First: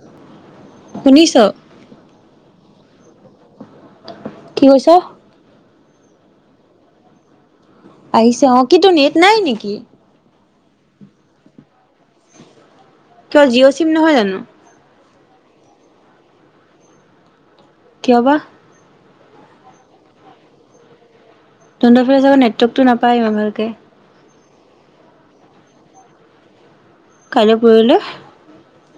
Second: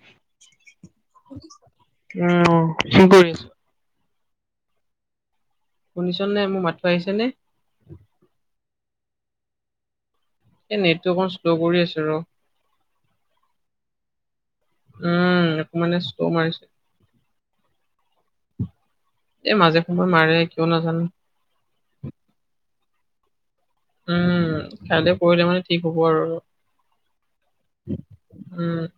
[inaudible] শুনিছ। উম ক কৰি আছ? কি কৈছ? শুনিছ নে, মোৰ মাতটো আহিছে নে? আহিছে অঁ, কি‌ তোৰ নেট নাই নেকি? এই নেটটো অকণমান শ্ল' কৰি আছে ৰ। কিয় জিঅ' চিম নহয় জানো? উম নেট মানে' শ্ল' মাৰিছে। কিয় কবা? এ মাজে সময়, মাৰে কিয় নাজানো? তহঁতৰ ফালে চাগে নেটৱৰ্কটো নাপায় ইমান ভালকে। উম কাইলৈ পৰখিলে মানে ঠিক হ'ব আৰু। কালৈ পৰখিলে। উম।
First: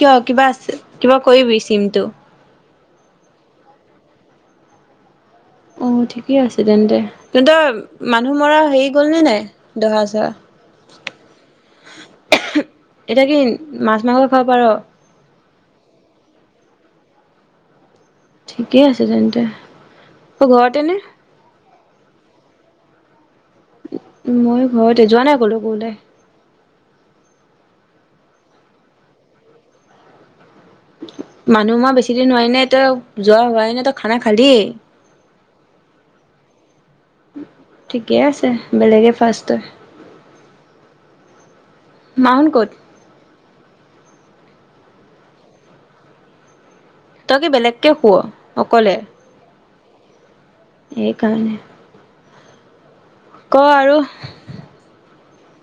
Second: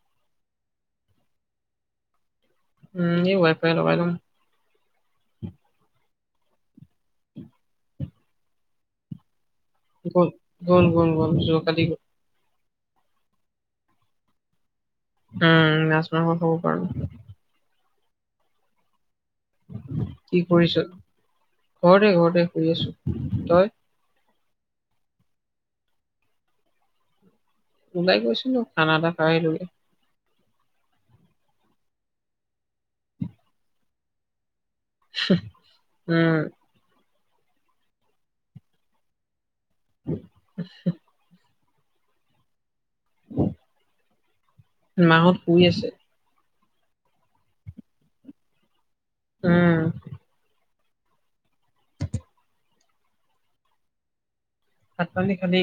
কিয় কিবা আছে কিবা কৰিবি চিমটো। উম এই ৱাই ফাই লগাই লম। অঁ ঠিকে আছে তেন্তে তহঁতৰ মানুহ মৰা হেৰি গ'লনে নাই। দহা চহা গ'ল লগ যোৱা কালি। এতিয়া কি মাছ মাংস খাব পাৰ? উম মাছ মাংস খাৱ পাৰো। ঠিকে আছে তেন্তে। কি তই ঘৰতে কৰিছ নে ঘৰতে ঘৰতে শুই আছো তই। ময়ো ঘৰতে, যোৱা নাই কলৈ ঘূৰিবলৈ? ওলাই গৈছিলো খানা এটা খোৱাই আহিলো। মানুহ মৰা বেছি দিন হোৱা নাই তই যোৱা হোৱাই নাই তই খানা খালিয়ে। উম। ঠিকে আছে বেলেগে ফাৰ্ষ্টত। আচ্ছা [unintelligible] মা সত ক'ত? মাঁহত শুই আছে। তই কি বেলেগকে শুৱ অকলে? উম। এই কাৰণে। ক আৰু? ভাত পানী খালি?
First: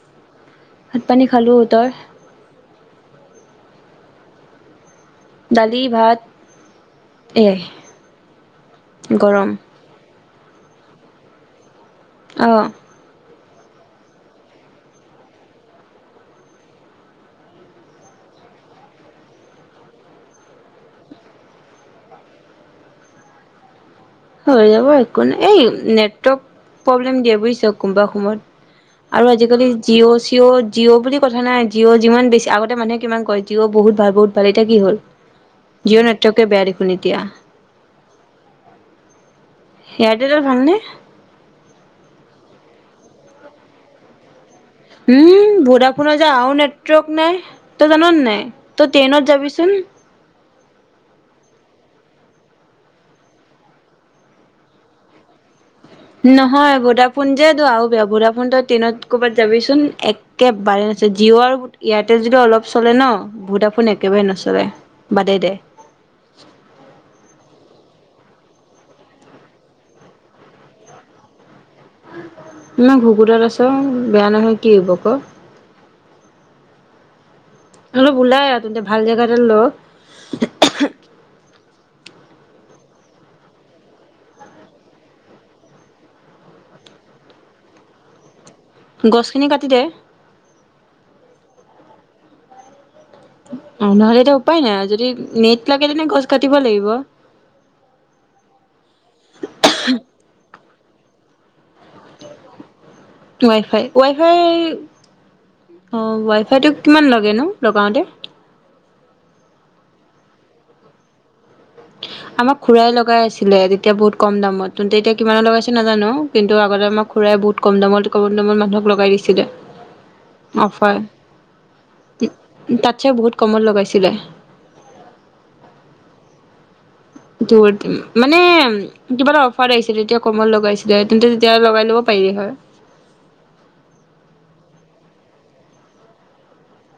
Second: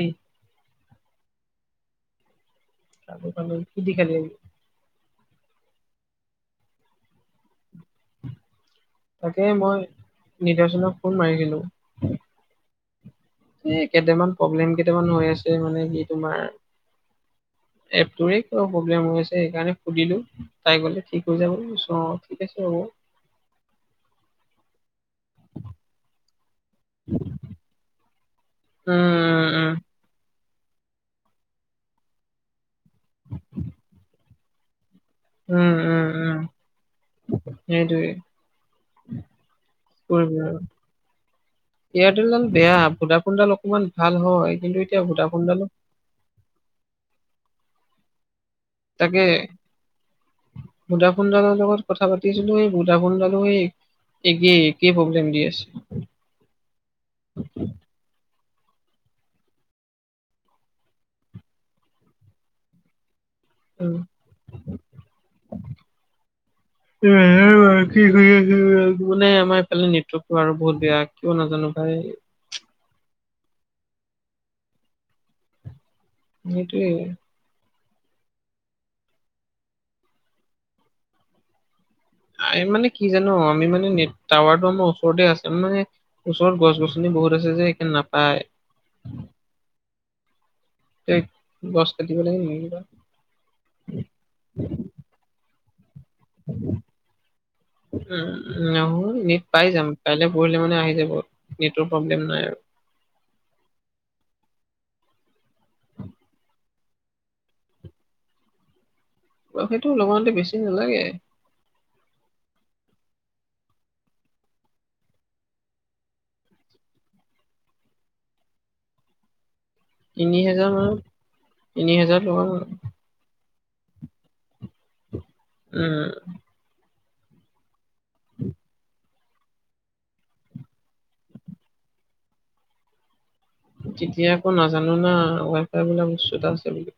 ভাত পানী খালোঁ, তই? [unintelligible] কি দি খালি? দালি, ভাত এইয়াই। তাকে মই নিদৰ্চনক ফোন মাৰি দিলো। অ। এ কেইটামান প্ৰব্লেম কেইটামান হৈ আছে, মানে কি তোমাৰ। [inaudible] এপটোৰে কিবা প্ৰব্লেম হৈ আছে সেইকাৰণে সুধিলো। তাই ক'লে ঠিক হৈ যাব অ ঠিক আছে হ'ব। হৈ যাব একো নাই এই নেটৱৰ্ক প্ৰব্লেম দিয়ে, বুজিছ কোনোবা সময়ত। উম আৰু আজিকালি উম জিঅ' চি জিঅ' জিঅ' বুলি কথা নাই জিঅ' যিমান বেছি, আগতে মানুহে কিমান কয় জিঅ' বহুত ভাল বহুত ভাল এতিয়া কি হ'ল। উম জিঅ উম উম নেটৱৰ্কে বেয়া দেখোন এতিয়া। সেইটোৱে। কি এয়াৰটেলৰ কৰিবি আৰু ভালনে এয়াৰটেল ডাল বেয়া ভডা ফোন ডাল অকমান ভাল হয়। কিন্তু এতিয়া উম ভোডাফোনডালো ' ভডাফোনৰ যে আৰু নেটৱৰ্ক নাই তই জান নে নাই। তই ট্ৰেইনত তাকে যাবিচোন ভডাফোনডালৰ লগত কথা পাতিছিলো এই ভডাফোনডালো সেই হে একেই, একেই প্ৰব্লেম দি আছে। নহয়। ভোডাফোন যে তোৰ আৰু বেয়া ভোডাফোন তই ট্ৰেইনত ক'ৰবাত যাবিচোন এক কে বাৰে নচলে। জিঅ' আৰু এয়াৰটেল যদি অলপ চলে ন। উম ভোডাফোন একেবাৰে নচলে বাদেই দে। [unintelligible] ৰাতি শুই আছিলোঁ। আলু নাই আমাৰ এইফালে নেটৱৰ্কটো আৰু বহুত বেয়া, কিয় নাজানো ভাই। মই ঘুকুটত আছ বেয়া নহয় কি হ'ব আ ক'। সেইটোৱেই। অলপ ওলাই আহ তেন্তে ভাল জেগা এটা ল। এই মানে কি জান, আমি মানে নেট টাৱাৰটো আমাৰ ওচৰতে আছে মানে। ওচৰত গছ -গছনি বহুত আছে যে সেইকাৰণে নাপায়। গছখিনি কাটি দে। এই গছ কাটিব নিদিয়ে। অ নহ'লে টো উপায় নাই আৰু যদি নেট লাগে তেনে গছ কাটিব লাগিব। উম নহয়, নেট পাই যাম কাইলৈ পৰহিলে মানে আহি যাব। নেটৱৰ্ক প্ৰব্লেম নাই আৰু ৱাইফাই ৱাইফাই অ ৱাইফাইটো কিমান লাগেনো লগাওঁতে। ৱাইফাইটো লগাওতে বেছি নালাগে। আমাক খুৰাই লগাই আছিলে তেতিয়া বহুত কম দামত কিন্তু এতিয়া কিমানত লগাইছে নাজানো। কিন্তু, আগতে আমাক খুৰাই বহুত কম দামত কম দামত মানুহক লগাই দিছিলে। তিনি হোজাৰ অফাৰ মান তিনি হোজাৰত লগাব। তাতচ্ছে বহুত কমত লগাইছিলে। উম। মানে কিবা এটা অফাৰ আহিছিলে তেতিয়া কমত লগাইছিলে, তেন্তে তেতিয়া লগাই ল'ব পাৰিলি হয়। তেতিয়া আকৌ নাজানো না ৱাইফাই বোলা বস্তু এটা আছে বুলি।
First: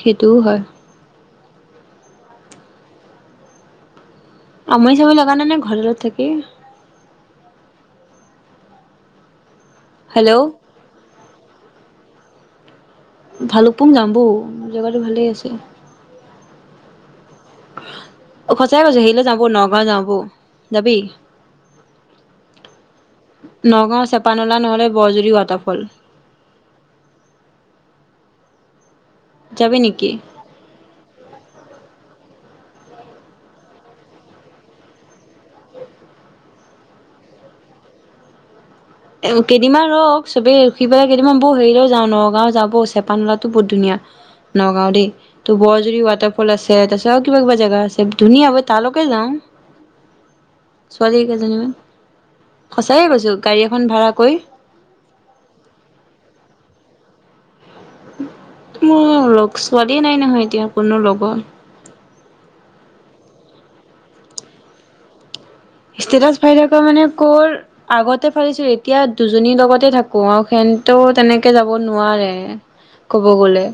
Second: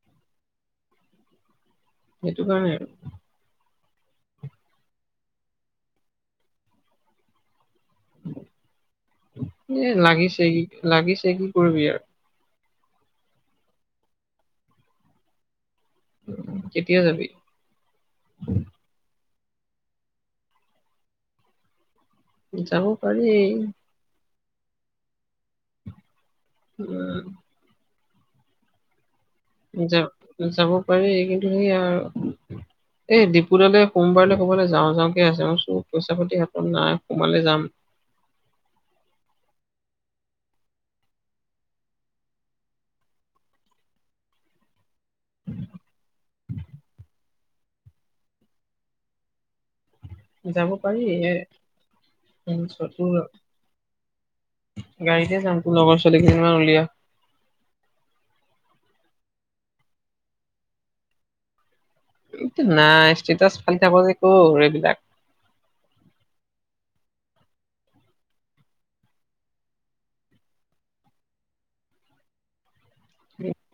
সেইটোওঁ হয়। সেইটো কাৰণে আৰু। আমৰি চামনি লগা নাই নে ঘৰত থাকি এ লাগিছে হেল্ল' কি লাগিছে কি কৰিবি আৰু ভালুকপুং যাম বৌ জেগাটো ভালেই আছে। কেতিয়া যাবি? অ সঁচাই কৈছো হেৰিলে যাওঁ বল নগাঁও যাওঁ ব যাবি যাব পাৰি নগাঁও চেপা নলা নহ'লে বৰজুৰি ৱাটাৰফল উম যাবি যা নেকি যাব পাৰি এই কিন্তু সেই আৰু এই ডিপুডালে সোমবাৰলে কবালে যাওঁ যাওঁকে আছে মই চো পইচা পাতি হাতত নাই সোমালে যাম কেইদিনমান ৰখ চবেই ৰখি পেলাই কেইদিনান বৌ হেৰিলেও যাওঁ নগাঁও যা বৌ চেপা নলাতো বহুত ধুনীয়া নগাঁও দেই ত' বৰ যুদি ৱাটাৰফল আছে তাৰছত আও কি কিবা কিবা জেগা আছে ধুনীয়া বৈ তালৈকে যাওঁ যাব পাৰি ছোৱালী এ কেইজনীমান ত সঁচাকে তোৰ কৈছো গাড়ী এখন ভাড়া কৰি গাড়ীতে যাম তোৰ লগৰ ছোৱালী কেইজনীমান উলিয়া মোৰ লগ ছোৱালী নাই নহয় এতিয়া কোনো লগৰ এ তোৰ নাই ষ্টেটাছ ফালি থাক যে কৰ এইবিলাক ষ্টেটাছ ফালি থাক মানে কৰ আগতে ফালিছিলো এতিয়া দুজনীৰ লগতে থাকো আৰু সেনতেও তেনেকে যাব নোৱাৰে। কব গ'লে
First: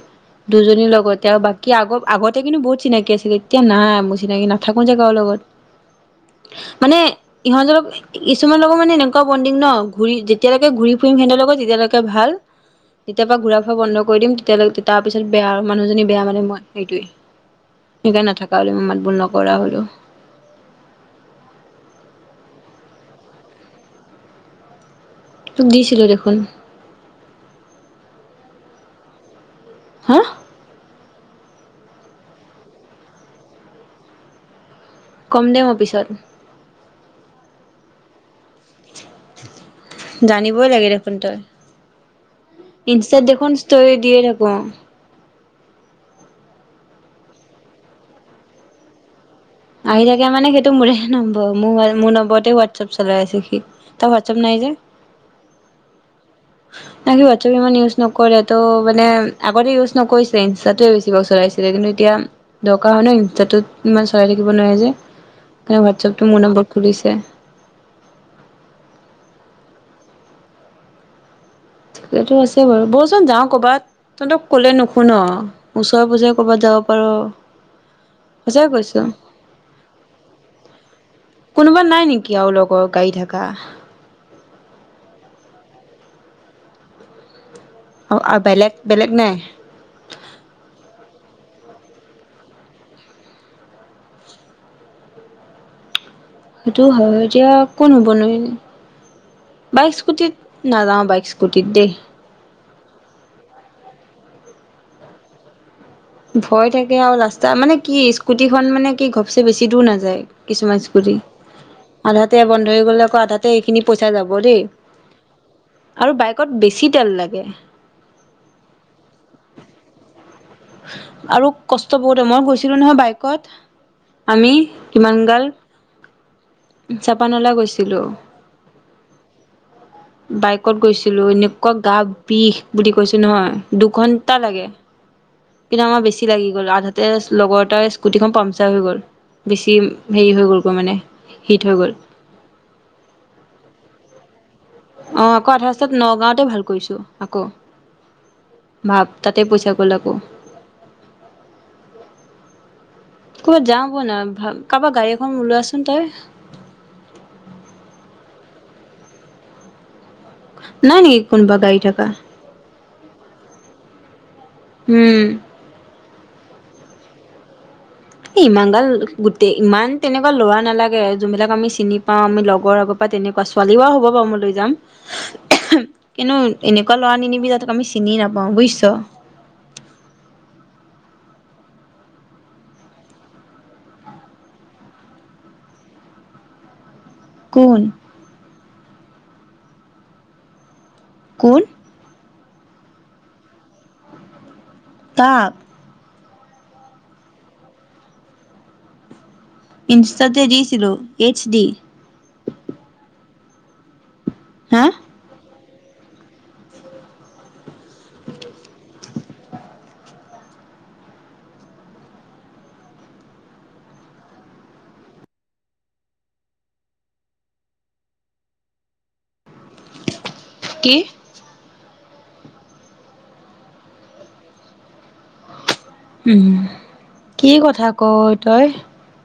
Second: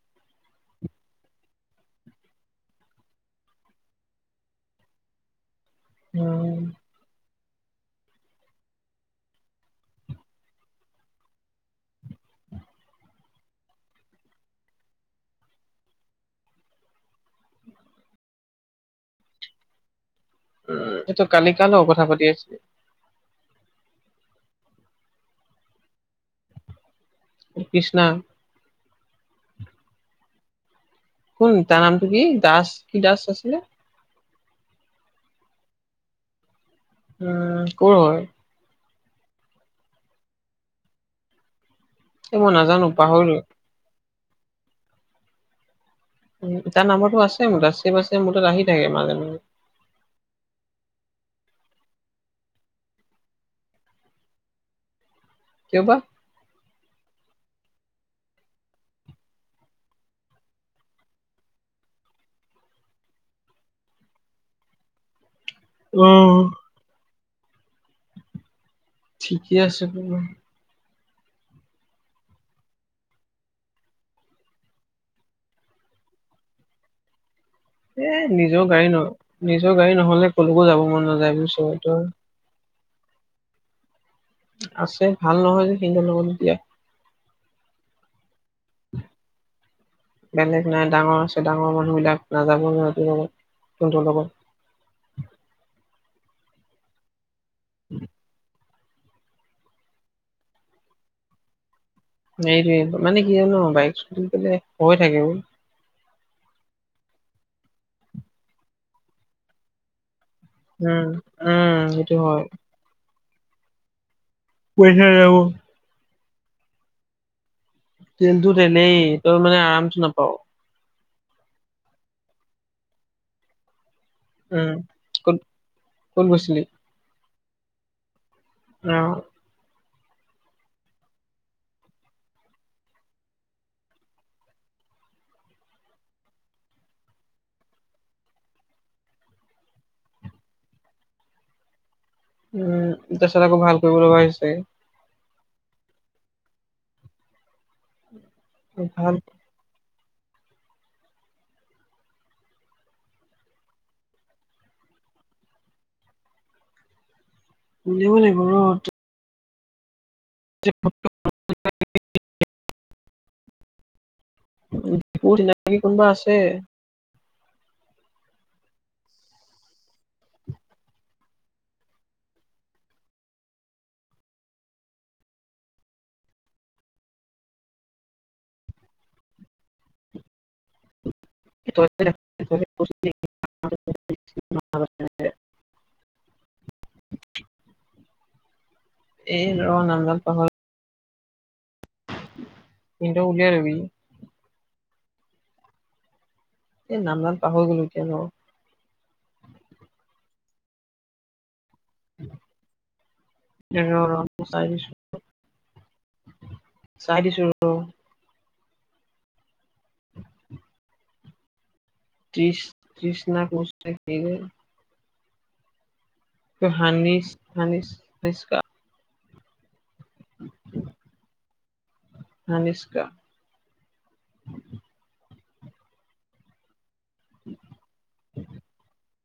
দুজনীৰ লগতে আৰু বাকী আগ আগতে কিন্তু বহুত চিনাকি আছিলে এতিয়া নাই মোৰ চিনাকি নাথাকোঁ যে কাৰো লগত উম মানে ইহঁতজৰক কিছুমান লগত মানে এনেকুৱা বণ্ডিং ন ঘূৰি যেতিয়ালৈকে ঘূৰি ফুৰিম হেনতৰ লগত তেতিয়ালৈকে ভাল তিত- তেতিয়াৰা ঘূৰা ফুৰা বন্ধ কৰি দিম তেতিয়ালৈকে তাৰপিছত বেয়া মানুহজনী বেয়া মানে মই সেইটোৱেই। সেইকা নাথাকা হ'লে মই মাত বোল নকৰা হ'লো উম সেইটো কালি কাৰ লগত কথা পাতি আছিলি তোক দিছিলো দেখোন কৃষ্ণা হা শুন তাৰ নামটো কি দাস কি দাস আছিলে কম দে ম পিছত উম কৰ হয় জানিবই লাগে দেখোন তই এই মই নাজানো ইনষ্টাত পাহৰিলো দেখোন ষ্টৰি দিয়ে থাকো। উ তাৰ নাম্বৰটো আছে মোৰ তাত চেভ আছে মোৰ তাত আহি থাকে মাজে মাজে আহি থাকে মানে সেইটো মোৰে নম্বৰ মোৰ মোৰ নম্বৰতে হোৱাটছআপ চলাই আছে সি তা হোৱাটচএপ নাই যে কিয় বা না সি হোৱাটছআপ ইমান ইউজ নকৰে ত মানে আগতে ইউজ নকৰিছে ইনষ্টাতোৱে বেছিক চলাই- ছিলে কিন্তু এতিয়া দৰকাৰ হয় ন ইনষ্টাটোত ইমান চলাই থাকিব নোৱাৰে যে মানে হোৱাটছএপটো মোৰ অ'। নম্বৰ খুলিছে। ঠিকেই আছে তেনে এইটো আছে বাৰু বলচোন যাওঁ কৰ'বাত তহঁতক কলে নুশুন ওচৰে পজৰে ক'বাত যাব পাৰো এ নিজৰ গাড়ী নহ, নিজৰ গাড়ী নহলে কলৈকো যাব মন নাযায় বুজিছ তই। কি আৰু লগৰ গাড়ী থাকা। আছে ভাল নহয় যে সিহঁত লগত গিয়া। অঁ, আ বেলেগ, বেলেগ নাই? বেলেগ নাই। ডাঙৰ আছে, ডাঙৰ মানুহ বিলাক নাযাব ন সিহঁত লগত সিহঁতৰ লগত। সেইটো হয় এতিয়া কোন হ'বনো ই? বাইক, স্কুটিত নাযাওঁ। বাইক, স্কুটিত দেই। এইটোৱ মানে কি হয় জান বাইক স্কুটিত গলে ভয় থাকে অ। ভয় থাকে আৰু ৰাস্তা মানে কি স্কুটিখন মানে কি ঘপচে বেছি দূৰ নাযায়। কিছুমান উম, স্কুটী, উম সেইটো হয়। আধাতে বন্ধ হৈ গলে আকৌ আধাতে এইখিনি পইচা যাব দেই। পইচা যাব। আৰু বাইকত বেছি তেল লাগে। তেলতো তেলেই তই মানে আৰামটো নাপাও। আৰু কষ্ট বহুত হয়। মই গৈছিলো নহয় বাইকত আমি উম ইমান ক'ত গাল ক'ত গৈছিলি জাপানলৈ গৈছিলো। অঁ, [unintelligible] বাইকত গৈছিলোঁ। এনেকুৱা গা বিষ বুলি কৈছোঁ নহয়, দুঘণ্টা লাগে। কিন্তু আমাৰ বেছি লাগি গ'ল। আধাতে লগৰ এটাৰ স্কুটিখন পামচাৰ হৈ গ'ল। বেছি হেৰি হৈ গ'ল ক মানে হিট হৈ গ'ল। উম তাৰপিছত আকৌ ভাল কৰিব লগা হৈছে। অ আকৌ আধা ৰাস্তাত নগাঁওতে ভাল কৰিছো আকৌ, ভাব ভাল তাতে পইচা গল আকৌ। ক'বাত যাওঁ বৈ না, কাৰোবা গাড়ী এখন ওলোৱাচোন তই। উলিয়াব লাগিব ৰ। নাই নেকি কোনোবা গাড়ী থাকা? উম তোৰ চিনাকি কোনোবা আছে? এ ইমান গাল গোটেই ইমান তেনেকুৱা লৰা নালাগে। যোনবিলাক আমি চিনি পাও আমি লগৰ আগত বা তেনেকুৱা ছোৱালী বা হব বাৰু মই লৈ যাম। কেনো এনেকুৱা লৰা নিনিবি যাতে আমি চিনি নাপাওঁ বুজিছ। [inaudible] কোন? এই ৰ নাম পাহ কোন? কিন্তু উলিয়াই লবি। তাক এই নাম ডাল পাহৰি গলো এতিয়া ৰ। ইনষ্টাততে দিছিলোঁ, এইচ ডি। এ ৰ, ৰ, মই চাই হা দিছোঁ। চাই দিছো ৰ। ত্ৰিছ ত্ৰিছনা কচ না কি যে। হানিচ, হানিচ [unintelligible] কি? হানিস্কা। উ কি কথা কয় তই।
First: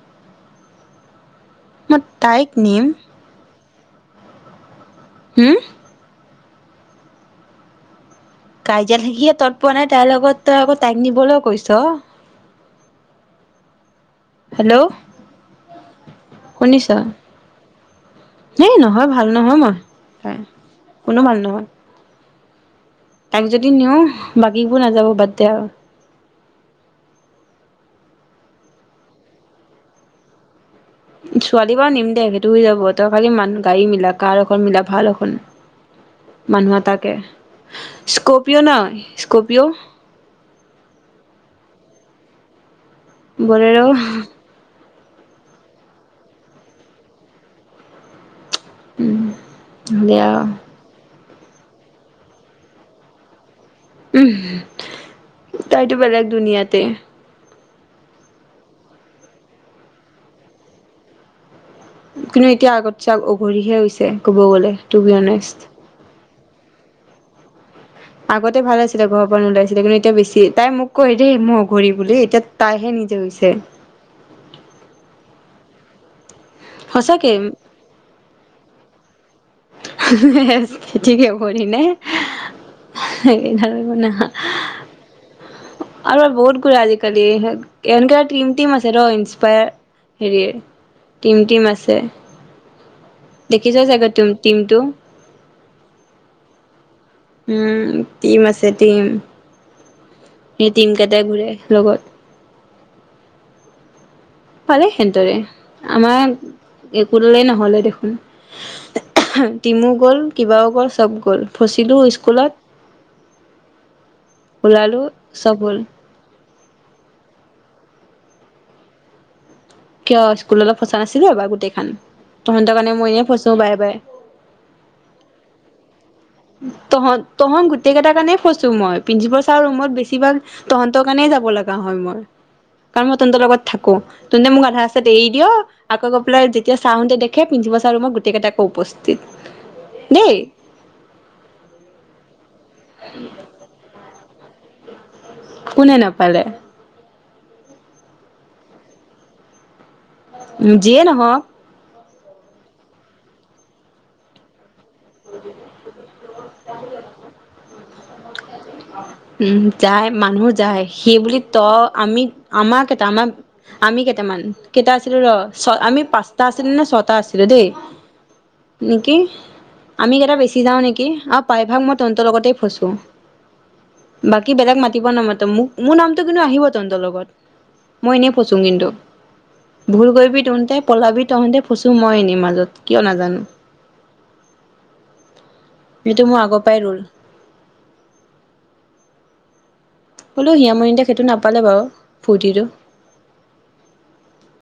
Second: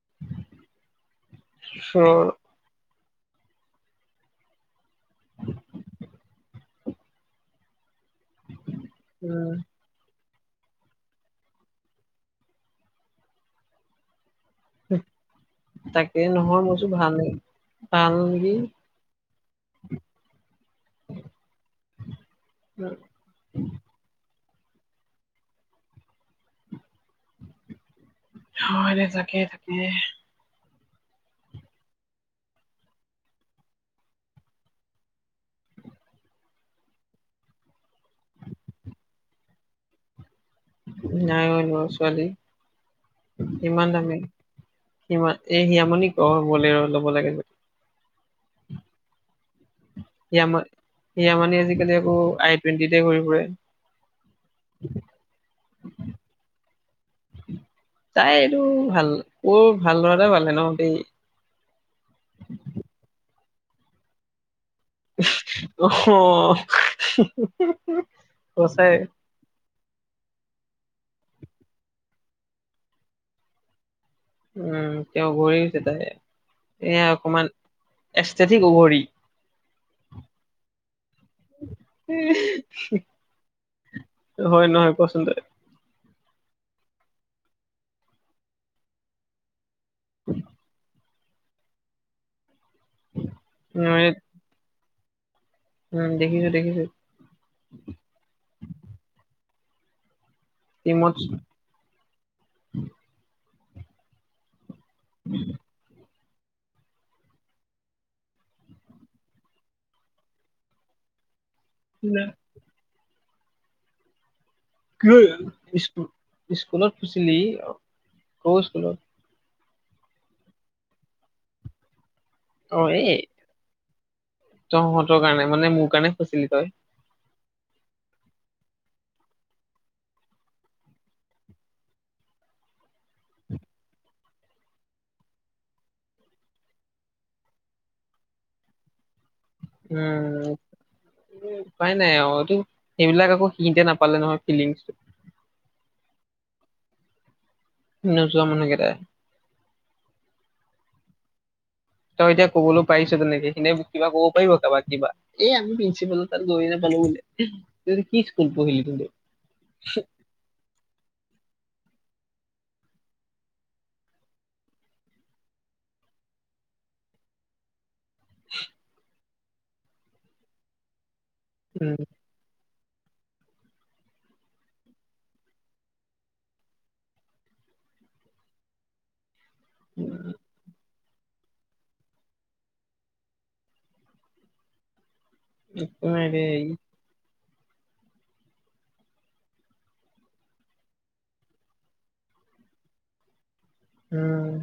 [inaudible] মই ৰ তাইক নিম। হম। কাজিয়া থেকিয়ে উম তৎ পোৱা নাই তাইৰ লগত তই আকৌ তাইক নিবলৈও কৈছ। হেল্ল'। তাকে নহয় মইছো শুনিছ ভাল ন। হেই নহয় ভাল নহয় মই কোনো ভাল নহয়। উম। তাইক যদি নিওঁও বাকীবোৰ নাযাব বাদ দে আৰু। হয় এনে চাকে তাকে। ছোৱালী বাৰু নিম দে সেইটো হৈ যাব তই খালি মানুহ গাড়ী মিলা কাৰ এখন মিলা ভাল এখন। [unintelligible] মানুহ এ তাকে স্কপিঅ নহ স্কপিঅ'। নাই অ লৰা ছোৱালী বলেৰ' ইমান দামেই। সিমা এই সিয়ামণিক ক বলেৰ ল'ব লাগে বুলি। উম। দে হিয়া আৰু ম হিয়ামানি আজিকালি আকৌ আই টুৱেণ্টিতে হে ঘৰি ফুৰে। উ তাইতো বেলেগ দুনীয়াতে। তাই এইটো ভাল বৰ ভাল লৰা এটা পালে ন দেই। কিন্তু এতিয়া আগত চাওক অভৰিহে হৈছে ক'ব গ'লে টু বি হনেষ্ট। অঁ। আগতে ভাল আছিলে ঘৰ। লাইছিলে কিন্তু এতিয়া বেছি তাই মোক কয় দেই অঘৰি বুলি এতিয়া তাইহে নিজে হৈছে। উম তেওঁ অঘৰি হৈছে তাই এইয়া সঁচাকে অকমান এস্থেথেটিক অঘৰি। খীতকে কৈ দিলে। স ধৰে মান। হয় নহয় কচোন তই আৰু বহুত গুৰা আজিকালি এনকে টিম টিম আছে ৰ ইনসপায়াৰ। হেৰি টিম টিম আছে দেখিছোৱা চগা টিম। টিমটো। উম দেখিছো -দেখিছো। উম টিম আছে টিম। সেই টিম টিমত কেইটাই ঘূৰে লগত। পালে সেহদৰে আমাৰ একো দালে নহলে দেখোন। টিমো গ'ল কিবাও গ'ল চব গ'ল ফচিলো স্কুলত। ওলালো ক্ চব হ'ল স্কুলত ফুছিলি ক স্কুলত? কিয় স্কুলত ফচা নাছিলো এবাৰ গোটেই খন তহঁতৰ অ কাৰণে এই মই এ ফচো বাই বাই। তহঁতৰ কাৰণে মানে মোৰ কাৰণে খছিলি তই? তহঁত তহঁত গোটেই কেইটা কাৰণেই ফছো মই প্ৰিন্ঞ্চিপাল ছাৰৰ ৰুমত বেছিভাগ- তহঁতৰ কাৰণেই যাব লগা হল, মই কাৰণ মই তহঁতৰ লগত থাকো। তহঁতে মোক আধা ৰাস্তাত এৰি দিয়। আকৌ গৈ পেলাই যেতিয়া চাৰ হতে দেখে প্ৰিন্সিপাল চাৰ ৰোমত গোটেইকেইটা আকৌ উপস্থিত। দেই উম উপাই নাই অ এইটো সেইবিলাক আকৌ শিকিতে নাপালে নহয়। ফিলিংছটো। কোনে নাপালে? নোযোৱা মানুহকেইটাই যিয়ে নহওঁক। তই এতিয়া ক'বলৈ পাৰিছ তেনেকে সখনে কিবা ক'ব পাৰিব কাবাক। দিবা, এই আমি প্ৰিন্ঞ্চিপালৰ তাৰ গৈ নোপালো বোলে ত, কি স্কুল পঢ়িলি? তহঁতে উম, যায় মানুহ যায় সেই বুলি তই, আমি আমাৰ কেইটা আমাৰ আমি কেইটামান কেইটা আছিলোঁ ৰ, ছ আমি পাঁচটা আছিলো নে ছটা আছিলোঁ দেই নেকি আমি কেইটা বেছি যাওঁ নেকি আৰু প্ৰায়ভাগ মই তহতৰ লগতেই ফচো। বাকী বেলেগ মাতিব নামা মোক, মোৰ নামটো কিন্তু আহিব তহতৰ লগত। মই এনেই পচো কিন্তু, ভুল উম কৰিবি তুহতে পলাবি তহঁতে ফচোঁ মই, এনেই মাজত কিয় নাজানো। একো সেইটো নাই মোৰ আগৰ দেই পৰাই ৰ'ল হ'লো হিয়ামৰিটাক সেইটো নাপালে, বাৰু ফূৰ্তিটো উম,